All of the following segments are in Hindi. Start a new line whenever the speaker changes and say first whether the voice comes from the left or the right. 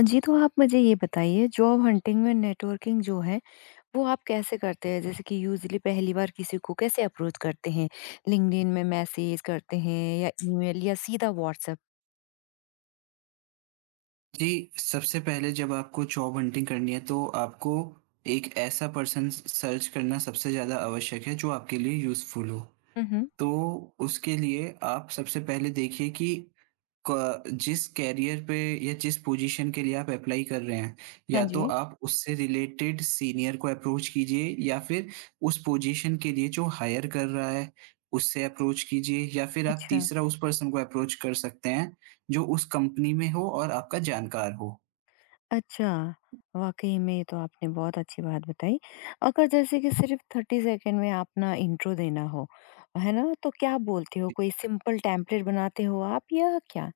left: जी, तो आप मुझे ये बताइए जॉब हंटिंग में नेटवर्किंग जो है, वो आप कैसे करते हैं? जैसे कि यूजुअली पहली बार किसी को कैसे अप्रोच करते हैं? लिंक्डइन में मैसेज करते हैं या ईमेल या सीधा व्हाट्सएप?
right: जी, सबसे पहले जब आपको जॉब हंटिंग करनी है तो आपको एक ऐसा पर्सन स सर्च करना सबसे ज़्यादा आवश्यक है जो आपके लिए यूज़फुल हो।
left: हुँ, हुँ।
right: तो उसके लिए आप सबसे पहले देखिए कि क जिस करियर पे या जिस पोजीशन के लिए आप अप्लाई कर रहे हैं,
left: हाँ
right: या तो
left: जी।
right: आप उससे रिलेटेड सीनियर को अप्रोच कीजिए या फिर उस पोजीशन के लिए जो हायर कर रहा है, उससे अप्रोच कीजिए या फिर आप
left: अच्छा,
right: तीसरा उस पर्सन को अप्रोच कर सकते हैं, जो उस कंपनी में हो और आपका जानकार हो।
left: अच्छा। वाक़ई में ये तो आपने बहुत अच्छी बात बताई। अगर जैसे कि सिर्फ़ 30 सेकंड में अपना इंट्रो देना हो, है ना? तो क्या बोलते हो? कोई सिंपल टेम्पलेट बनाते हो आप या क्या?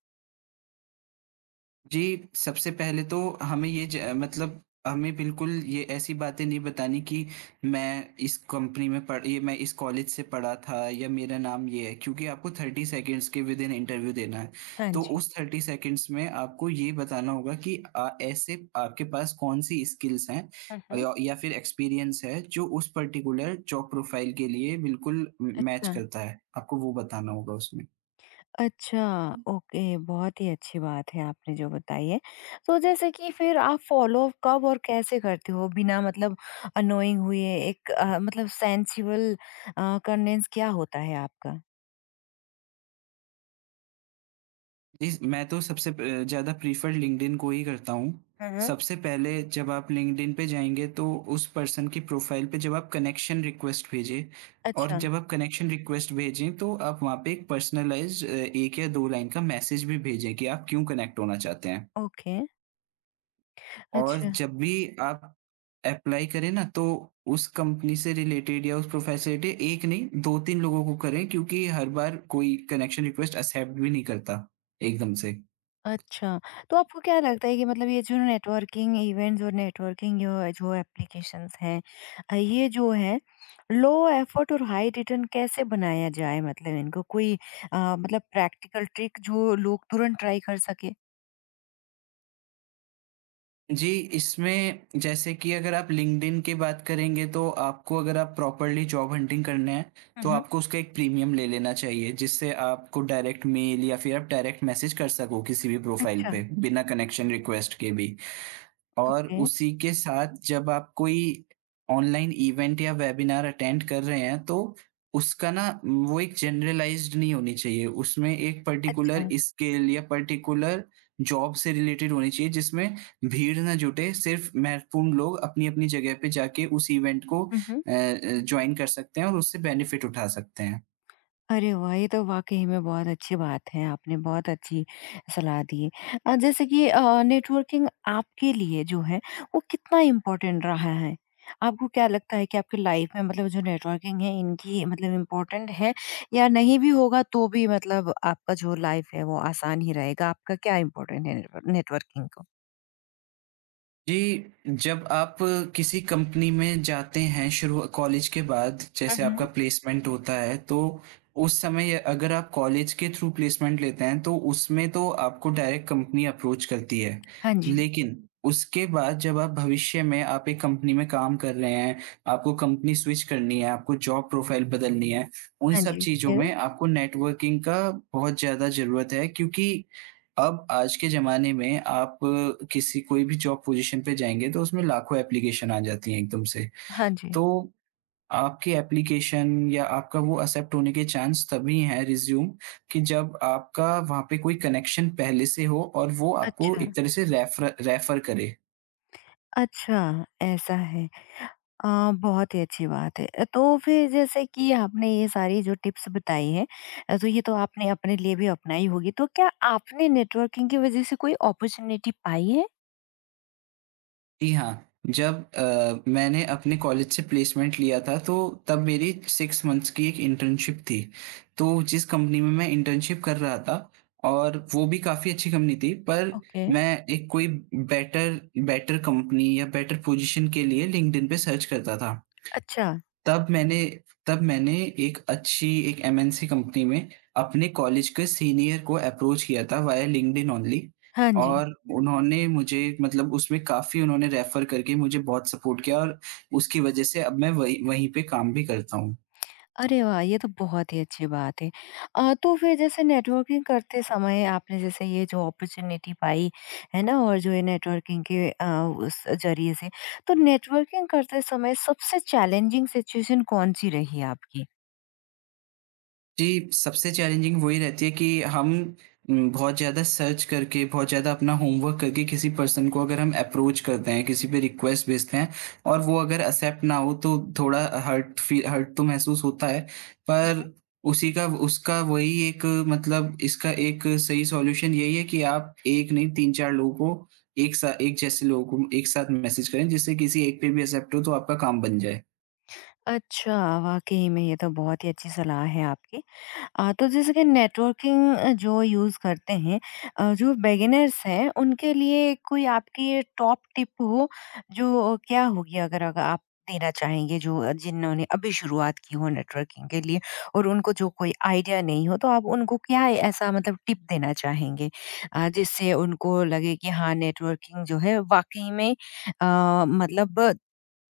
right: जी, सबसे पहले तो हमें बिल्कुल ये ऐसी बातें नहीं बतानी कि मैं इस कॉलेज से पढ़ा था या मेरा नाम ये है, क्योंकि आपको 30 सेकंड्स के विदिन इंटरव्यू देना है।
left: हाँ
right: तो
left: जी।
right: उस 30 सेकंड्स में आपको ये बताना होगा कि ऐसे आपके पास कौन-सी स्किल्स हैं
left: हुँ, हुँ।
right: या फिर एक्सपीरियंस है जो उस पर्टिकुलर जॉब प्रोफाइल के लिए बिल्कुल म मैच
left: अच्छा।
right: करता है। आपको वो बताना होगा उसमें।
left: अच्छा, ओके, बहुत ही अच्छी बात है आपने जो बताई है। तो जैसे कि फिर आप फ़ॉलो अप कब और कैसे करते हो बिना मतलब अनोइंग हुए, एक मतलब सेंसिबल कन्विंस क्या होता है आपका?
right: जी, मैं तो सबसे प ज़्यादा प्रेफ़र लिंक्डइन को ही करता हूँ।
left: हुँ, हुँ।
right: सबसे पहले जब आप लिंक्डइन पे जाएँगे तो उस पर्सन की प्रोफ़ाइल पे जब आप कनेक्शन रिक्वेस्ट भेजें और
left: अच्छा,
right: जब आप कनेक्शन रिक्वेस्ट भेजें तो आप वहाँ पे एक पर्सनलाइज़्ड 1 या 2 लाइन का मैसेज भी भेजें कि आप क्यों कनेक्ट होना चाहते हैं।
left: ओके,
right: और
left: अच्छा।
right: जब भी आप एप्लाई करें ना तो उस कंपनी से रिलेटेड या उस प्रोफ़ाइल से रिलेटेड 1 नहीं 2-3 लोगों को करें क्योंकि हर बार कोई कनेक्शन रिक्वेस्ट एक्सेप्ट भी नहीं करता एकदम से।
left: अच्छा, तो आपको क्या लगता है कि मतलब ये जो नेटवर्किंग इवेंट्स और नेटवर्किंग जो जो एप्लीकेशंस हैं, ये जो है लो एफर्ट और हाई रिटर्न कैसे बनाया जाए, मतलब इनको कोई मतलब प्रैक्टिकल ट्रिक जो लोग तुरंत ट्राई कर सके?
right: जी, इसमें जैसे कि अगर आप लिंक्डइन की बात करेंगे तो आपको अगर आप प्रॉपर्ली जॉब हंटिंग करना है,
left: हुँ,
right: तो
left: हुँ।
right: आपको उसका एक प्रीमियम ले लेना चाहिए, जिससे आपको डायरेक्ट मेल या फिर आप डायरेक्ट मैसेज कर सको किसी भी प्रोफाइल
left: अच्छा,
right: पे, बिना कनेक्शन रिक्वेस्ट के भी। और
left: ओके,
right: उसी के साथ जब आप कोई ऑनलाइन इवेंट या वेबिनार अटेंड कर रहे हैं तो उसका ना वो एक जनरलाइज्ड नहीं होनी चाहिए। उसमें एक पर्टिकुलर
left: अच्छा।
right: स्किल या पर्टिकुलर जॉब से रिलेटेड होनी चाहिए जिसमें भीड़ ना जुटे। सिर्फ़ महत्वपूर्ण लोग अपनी-अपनी जगह पे जाके उस इवेंट को
left: हुँ, हुँ।
right: जॉइन कर सकते हैं और उससे बेनिफिट उठा सकते हैं।
left: अरे वाह! ये तो वाक़ई में बहुत अच्छी बात है, आपने बहुत अच्छी सलाह दी है। जैसे कि नेटवर्किंग आपके लिए जो है, वो कितना इम्पोर्टेंट रहा है? आपको क्या लगता है कि आपकी लाइफ में मतलब जो नेटवर्किंग है, इनकी मतलब इम्पोर्टेंट है या नहीं भी होगा तो भी मतलब आपका जो लाइफ है, वो आसान ही रहेगा? आपका क्या इम्पोर्टेंट है नेटवर्किंग को?
right: जी, जब आप किसी कंपनी में जाते हैं शुरू कॉलेज के बाद,
left: हुँ,
right: जैसे आपका
left: हुँ।
right: प्लेसमेंट होता है, तो उस समय अगर आप कॉलेज के थ्रू प्लेसमेंट लेते हैं, तो उसमें तो आपको डायरेक्ट कंपनी अप्रोच करती है।
left: हाँ जी।
right: लेकिन उसके बाद जब आप भविष्य में आप एक कंपनी में काम कर रहे हैं, आपको कंपनी स्विच करनी है, आपको जॉब प्रोफाइल बदलनी है, उन
left: हाँ
right: सब
left: जी,
right: चीज़ों हुँ।
left: फिर?
right: में आपको नेटवर्किंग का बहुत ज़्यादा ज़रूरत है क्योंकि अब आज के ज़माने में आप किसी कोई भी जॉब पोज़ीशन पे जाएँगे तो उसमें लाखों एप्लीकेशन आ जाती हैं एकदम से।
left: हाँ जी।
right: तो आपकी एप्लीकेशन या आपका वो एक्सेप्ट होने के चांस तभी हैं रिज़्यूम कि जब आपका वहाँ पे कोई कनेक्शन पहले से हो और वो आपको
left: अच्छा।
right: एक तरह से रेफ़र रेफ़र करे।
left: अच्छा, ऐसा है। अ, बहुत ही अच्छी बात है। तो फिर जैसे कि आपने ये सारी जो टिप्स बताई हैं, तो ये तो आपने अपने लिए भी अपनाई होगी। तो क्या आपने नेटवर्किंग की वज़ह से कोई अपॉर्च्युनिटी पाई है?
right: जी हाँ, जब मैंने अपने कॉलेज से प्लेसमेंट लिया था तो तब मेरी 6 मंथ्स की एक इंटर्नशिप थी। तो जिस कंपनी में मैं इंटर्नशिप कर रहा था और वो भी काफ़ी अच्छी कंपनी थी पर
left: ओके।
right: मैं एक कोई बेटर बेटर कंपनी या बेटर पोजीशन के लिए लिंक्डइन पे सर्च करता था।
left: अच्छा,
right: तब मैंने तब मैंने एक अच्छी एक एमएनसी कंपनी में अपने कॉलेज के सीनियर को अप्रोच किया था वाया लिंक्डइन ओनली
left: हाँ जी।
right: और उन्होंने मुझे मतलब उसमें काफ़ी उन्होंने रेफ़र करके मुझे बहुत सपोर्ट किया और उसकी वज़ह से अब मैं वहीं वहीं पे काम भी करता हूँ।
left: अरे वाह! ये तो बहुत ही अच्छी बात है। तो फिर जैसे नेटवर्किंग करते समय आपने जैसे ये जो अपॉर्च्युनिटी पाई, है ना? और जो ये नेटवर्किंग के उस ज़रिए से, तो नेटवर्किंग करते समय सबसे चैलेंजिंग सिचुएशन कौन-सी रही आपकी?
right: जी, सबसे चैलेंजिंग वही रहती है कि हम बहुत ज़्यादा सर्च करके, बहुत ज़्यादा अपना होमवर्क करके किसी पर्सन को अगर हम अप्रोच करते हैं, किसी पे रिक्वेस्ट भेजते हैं और वो अगर एक्सेप्ट ना हो तो थोड़ा हर्ट तो महसूस होता है। पर उसी का उसका वही एक मतलब इसका एक सही सॉल्यूशन यही है कि आप 1 नहीं 3-4 लोगों को एक जैसे लोगों को एक साथ मैसेज करें जिससे किसी एक पे भी एक्सेप्ट हो तो आपका काम बन जाए।
left: अच्छा, वाक़ई में ये तो बहुत ही अच्छी सलाह है आपकी। तो जैसे कि नेटवर्किंग जो यूज़ करते हैं, जो बिगिनर्स हैं, उनके लिए कोई आपकी टॉप टिप हो, जो क्या होगी, अगर अग आप देना चाहेंगे, जो जिन्होंने अभी शुरुआत की हो नेटवर्किंग के लिए और उनको जो कोई आइडिया नहीं हो, तो आप उनको क्या ऐसा मतलब टिप देना चाहेंगे जिससे उनको लगे कि हाँ, नेटवर्किंग जो है वाक़ई में मतलब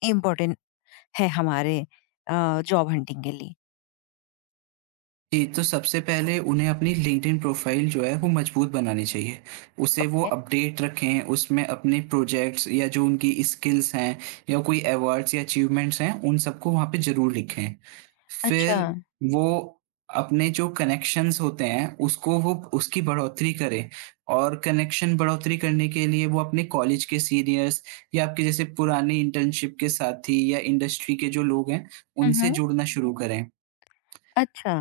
left: इम्पोर्टेंट है हमारे जॉब हंटिंग के लिए।
right: जी, तो सबसे पहले उन्हें अपनी लिंक्डइन प्रोफाइल जो है वो मजबूत बनानी चाहिए। उसे वो
left: ओके,
right: अपडेट रखें, उसमें अपने प्रोजेक्ट्स या जो उनकी स्किल्स हैं या कोई अवार्ड्स या अचीवमेंट्स हैं, उन सबको वहाँ पे ज़रूर लिखें।
left: अच्छा।
right: फिर वो अपने जो कनेक्शंस होते हैं, उसको वो उसकी बढ़ोतरी करें और कनेक्शन बढ़ोतरी करने के लिए वो अपने कॉलेज के सीनियर्स या आपके जैसे पुराने इंटर्नशिप के साथी या इंडस्ट्री के जो लोग हैं,
left: हुँ,
right: उनसे
left: हुँ।
right: जुड़ना शुरू करें।
left: अच्छा,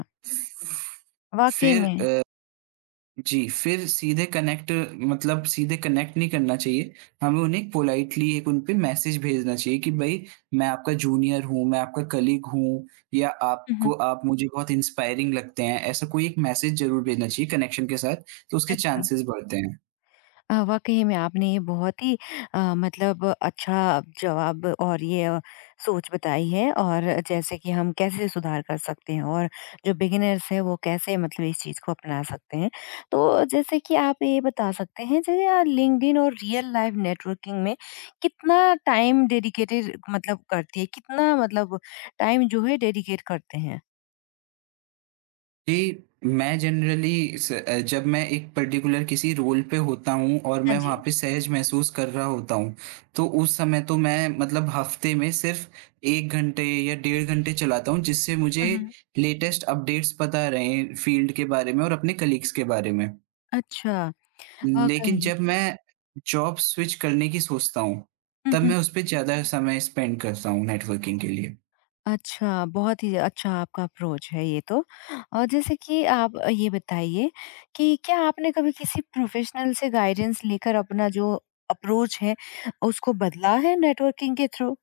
left: वाक़ई
right: फिर
left: में।
right: जी, फिर सीधे कनेक्ट नहीं करना चाहिए। हमें उन्हें पोलाइटली एक उन पे मैसेज भेजना चाहिए कि भई मैं आपका जूनियर हूँ, मैं आपका कलीग हूँ या
left: हुँ,
right: आपको
left: हुँ।
right: आप मुझे बहुत इंस्पायरिंग लगते हैं। ऐसा कोई एक मैसेज ज़रूर भेजना चाहिए कनेक्शन के साथ, तो उसके
left: अच्छा।
right: चांसेस बढ़ते हैं।
left: वाक़ई में आपने बहुत ही मतलब अच्छा जवाब और ये सोच बताई है, और जैसे कि हम कैसे सुधार कर सकते हैं और जो बिगिनर्स हैं वो कैसे मतलब इस चीज़ को अपना सकते हैं। तो जैसे कि आप ये बता सकते हैं, जैसे लिंक्डइन और रियल लाइफ नेटवर्किंग में कितना टाइम डेडिकेटेड मतलब करती है? कितना मतलब टाइम जो है डेडिकेट करते हैं?
right: जी, मैं जब मैं एक पर्टिकुलर किसी रोल पे होता हूँ और
left: हाँ
right: मैं
left: जी।
right: वहाँ पे सहज महसूस कर रहा होता हूँ, तो उस समय तो मैं मतलब हफ़्ते में सिर्फ़ 1 घंटे या 1.5 घंटे चलाता हूँ, जिससे मुझे
left: हुँ, हुँ।
right: लेटेस्ट अपडेट्स पता रहें फ़ील्ड के बारे में और अपने कलीग्स के बारे में।
left: अच्छा, वाक़ई
right: लेकिन
left: में।
right: जब मैं जॉब स्विच करने की सोचता हूँ,
left: हुँ,
right: तब
left: हुँ।
right: मैं उस पे ज़्यादा समय स्पेंड करता हूँ नेटवर्किंग के लिए।
left: अच्छा, बहुत ही अच्छा आपका अप्रोच है ये तो। और जैसे कि आप ये बताइए कि क्या आपने कभी किसी प्रोफ़ेशनल से गाइडेंस लेकर अपना जो अप्रोच है, उसको बदला है नेटवर्किंग के थ्रू?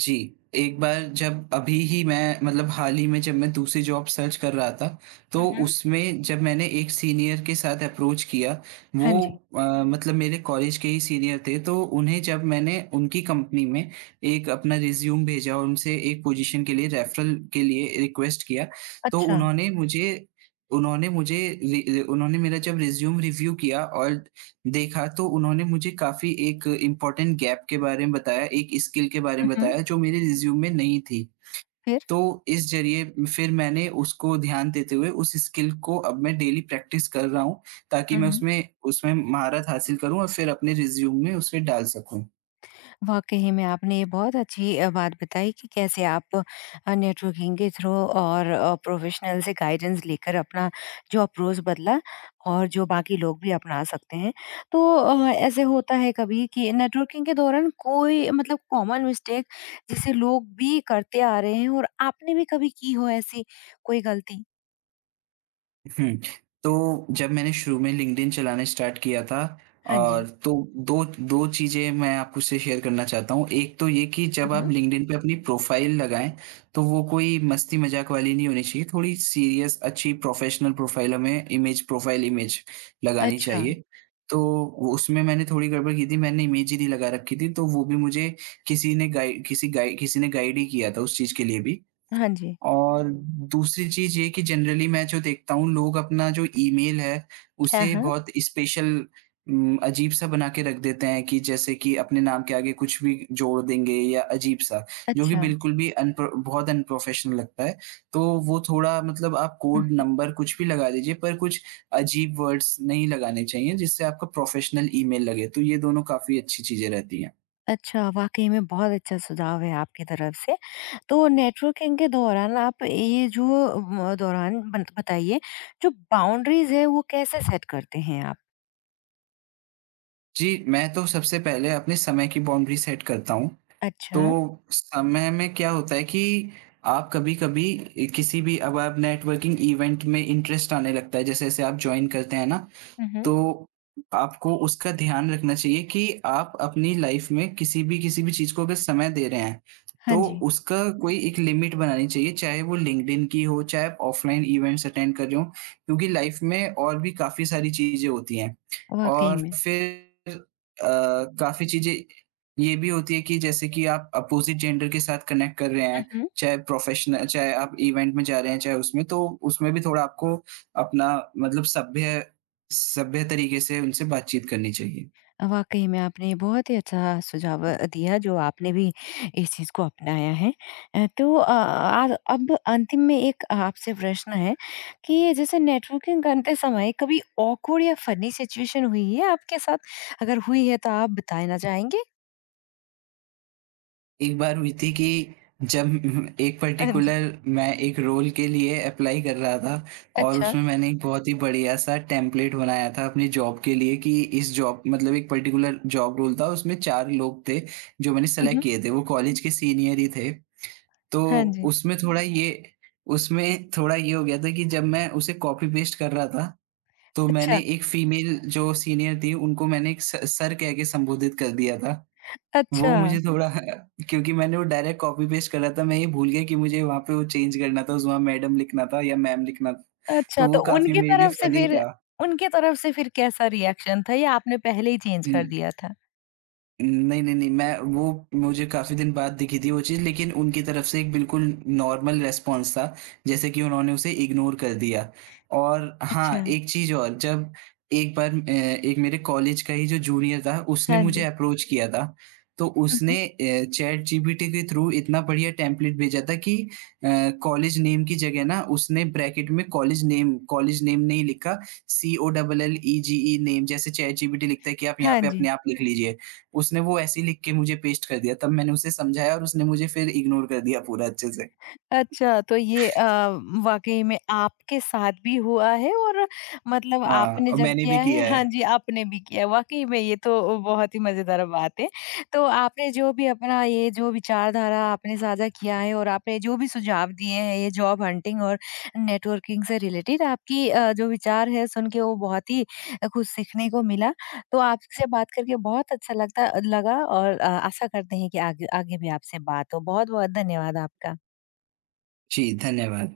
right: जी, एक बार जब अभी ही मैं मतलब हाल ही में जब मैं दूसरी जॉब सर्च कर रहा था,
left: हुँ,
right: तो
left: हुँ।
right: उसमें जब मैंने एक सीनियर के साथ अप्रोच किया, वो
left: हाँ जी।
right: मतलब मेरे कॉलेज के ही सीनियर थे, तो उन्हें जब मैंने उनकी कंपनी में एक अपना रिज़्यूम भेजा और उनसे एक पोजीशन के लिए रेफ़रल के लिए रिक्वेस्ट किया, तो
left: अच्छा।
right: उन्होंने मुझे रि रि उन्होंने मेरा जब रिज़्यूम रिव्यू किया और देखा तो उन्होंने मुझे काफ़ी एक इम्पॉर्टेंट गैप के बारे में बताया, एक स्किल के बारे में
left: हुँ, हुँ।
right: बताया जो मेरे रिज़्यूम में नहीं थी।
left: फिर?
right: तो इस ज़रिए फिर मैंने उसको ध्यान देते हुए उस स्किल को अब मैं डेली प्रैक्टिस कर रहा हूँ ताकि
left: हुँ,
right: मैं
left: हुँ।
right: उसमें उसमें महारत हासिल करूँ और फिर अपने रिज़्यूम में उसे डाल सकूँ।
left: वाक़ई में आपने ये बहुत अच्छी बात बताई कि कैसे आप नेटवर्किंग के थ्रू और प्रोफ़ेशनल से गाइडेंस लेकर अपना जो अप्रोच बदला और जो बाकी लोग भी अपना सकते हैं। तो ऐसे होता है कभी कि नेटवर्किंग के दौरान कोई मतलब कॉमन मिस्टेक जिसे लोग भी करते आ रहे हैं और आपने भी कभी की हो ऐसी कोई गलती?
right: हुँ। तो जब मैंने शुरू में लिंक्डइन चलाना स्टार्ट किया था
left: हाँ
right: और
left: जी।
right: तो 2 2 चीज़ें मैं आपको उससे शेयर करना चाहता हूँ। एक तो ये कि
left: हुँ,
right: जब आप
left: हुँ।
right: लिंक्डइन पे अपनी प्रोफ़ाइल लगाएँ, तो वो कोई मस्ती-मज़ाक वाली नहीं होनी चाहिए। थोड़ी सीरियस अच्छी प्रोफ़ेशनल प्रोफ़ाइल हमें इमेज प्रोफ़ाइल इमेज लगानी
left: अच्छा।
right: चाहिए। तो उसमें मैंने थोड़ी गड़बड़ की थी, मैंने इमेज ही नहीं लगा रखी थी, तो वो भी मुझे किसी ने गाइड ही किया था उस चीज़ के लिए भी।
left: हाँ जी।
right: और दूसरी चीज़ ये कि जनरली मैं जो देखता हूँ लोग अपना जो ईमेल है,
left: हाँ,
right: उसे
left: हाँ।
right: बहुत स्पेशल अजीब-सा बना के रख देते हैं कि जैसे कि अपने नाम के आगे कुछ भी जोड़ देंगे या अजीब-सा, जो कि
left: अच्छा।
right: बिल्कुल भी अनप्रो बहुत अनप्रोफ़ेशनल लगता है। तो वो थोड़ा मतलब आप
left: हुँ,
right: कोड
left: हुँ।
right: नंबर कुछ भी लगा दीजिए पर कुछ अजीब वर्ड्स नहीं लगाने चाहिए जिससे आपका प्रोफ़ेशनल ईमेल लगे, तो ये दोनों काफ़ी अच्छी चीज़ें रहती हैं।
left: अच्छा, वाक़ई में बहुत अच्छा सुझाव है आपकी तरफ से। तो नेटवर्किंग के दौरान आप ये जो म दौरान बत बताइए, जो बाउंड्रीज़ है वो कैसे सेट करते हैं आप?
right: जी, मैं तो सबसे पहले अपने समय की बाउंड्री सेट करता हूँ तो
left: अच्छा।
right: समय में क्या होता है कि आप कभी-कभी किसी भी अब आप नेटवर्किंग इवेंट में इंटरेस्ट आने लगता है, जैसे-जैसे आप जॉइन करते हैं ना,
left: हुँ, हुँ।
right: तो आपको उसका ध्यान रखना चाहिए कि आप अपनी लाइफ में किसी भी चीज़ को अगर समय दे रहे हैं,
left: हाँ
right: तो
left: जी,
right: उसका कोई एक लिमिट बनानी चाहिए, चाहे वो लिंक्डइन की हो, चाहे आप ऑफ़लाइन इवेंट्स अटेंड कर रहे हो, क्योंकि लाइफ में और भी काफ़ी सारी चीज़ें होती हैं।
left: वाक़ई
right: और
left: में।
right: फिर अ, काफ़ी चीज़ें ये भी होती है कि जैसे कि आप अपोज़िट जेंडर के साथ कनेक्ट कर रहे
left: हुँ,
right: हैं,
left: हुँ।
right: चाहे प्रोफ़ेशनल चाहे आप इवेंट में जा रहे हैं, चाहे उसमें, तो उसमें भी थोड़ा आपको अपना मतलब सभ्य सभ्य तरीके से उनसे बातचीत करनी चाहिए।
left: वाकई में आपने बहुत ही अच्छा सुझाव दिया जो आपने भी इस चीज़ को अपनाया है। तो आ अब अंतिम में एक आपसे प्रश्न है कि ये जैसे नेटवर्किंग करते समय कभी ऑकवर्ड या फनी सिचुएशन हुई है आपके साथ? अगर हुई है तो आप बताना चाहेंगे?
right: एक बार हुई थी कि जब एक
left: हाँ जी।
right: पर्टिकुलर मैं एक रोल के लिए अप्लाई कर रहा था और
left: अच्छा।
right: उसमें मैंने एक बहुत ही बढ़िया-सा टेम्पलेट बनाया था अपनी जॉब के लिए कि इस जॉब मतलब एक पर्टिकुलर जॉब रोल था, उसमें 4 लोग थे जो मैंने
left: हुँ,
right: सेलेक्ट
left: हुँ।
right: किए थे, वो कॉलेज के सीनियर ही थे। तो
left: हाँ जी।
right: उसमें थोड़ा ये उसमें थोड़ा ये हो गया था कि जब मैं उसे कॉपी पेस्ट कर रहा था, तो मैंने
left: अच्छा,
right: एक फीमेल जो सीनियर थी, उनको मैंने एक स सर कह के संबोधित कर दिया था।
left: अच्छा,
right: वो मुझे थोड़ा क्योंकि मैंने वो डायरेक्ट कॉपी पेस्ट करा था, मैं ये भूल गया कि मुझे वहाँ पे वो चेंज करना था, वहाँ मैडम लिखना था या मैम लिखना था, तो
left: अच्छा,
right: वो
left: तो
right: काफ़ी मेरे लिए फ़नी था।
left: उनकी तरफ से फिर कैसा रिएक्शन था या आपने पहले ही चेंज कर
right: हम्म।
left: दिया था?
right: नहीं, नहीं, नहीं, मैं वो मुझे काफ़ी दिन बाद दिखी थी वो चीज़ लेकिन उनकी तरफ से एक बिल्कुल नॉर्मल रिस्पॉन्स था, जैसे कि उन्होंने उसे इग्नोर कर दिया। और
left: अच्छा,
right: हाँ, एक चीज़ और जब एक बार एक मेरे कॉलेज का ही जो जूनियर था उसने
left: हाँ
right: मुझे
left: जी।
right: अप्रोच किया था, तो
left: हुँ, हुँ।
right: उसने चैट GPT के थ्रू इतना बढ़िया टेम्पलेट भेजा था कि अ, कॉलेज नेम की जगह ना उसने ब्रैकेट में कॉलेज नेम नहीं लिखा, COLLEGE नेम जैसे चैट GPT लिखता है कि आप यहाँ
left: हाँ
right: पे अपने
left: जी।
right: आप लिख लीजिए। उसने वो ऐसे ही लिख के मुझे पेस्ट कर दिया, तब मैंने उसे समझाया और उसने मुझे फिर इग्नोर कर दिया पूरा अच्छे से।
left: अच्छा, तो ये वाक़ई में आपके साथ भी हुआ है और मतलब
right: हाँ,
left: आपने
right: और
left: जब
right: मैंने भी
left: किया है,
right: किया
left: हाँ
right: है।
left: जी, आपने भी किया। वाक़ई में ये तो बहुत ही मज़ेदार बात है। तो आपने जो भी अपना ये जो विचारधारा आपने साझा किया है और आपने जो भी सुझाव दिए हैं, ये जॉब हंटिंग और नेटवर्किंग से रिलेटेड आपकी जो विचार है सुन के वो बहुत ही कुछ सीखने को मिला। तो आपसे बात करके बहुत अच्छा लगता लगा और आशा करते हैं कि आगे आगे भी आपसे बात हो। बहुत-बहुत धन्यवाद आपका।
right: जी, धन्यवाद।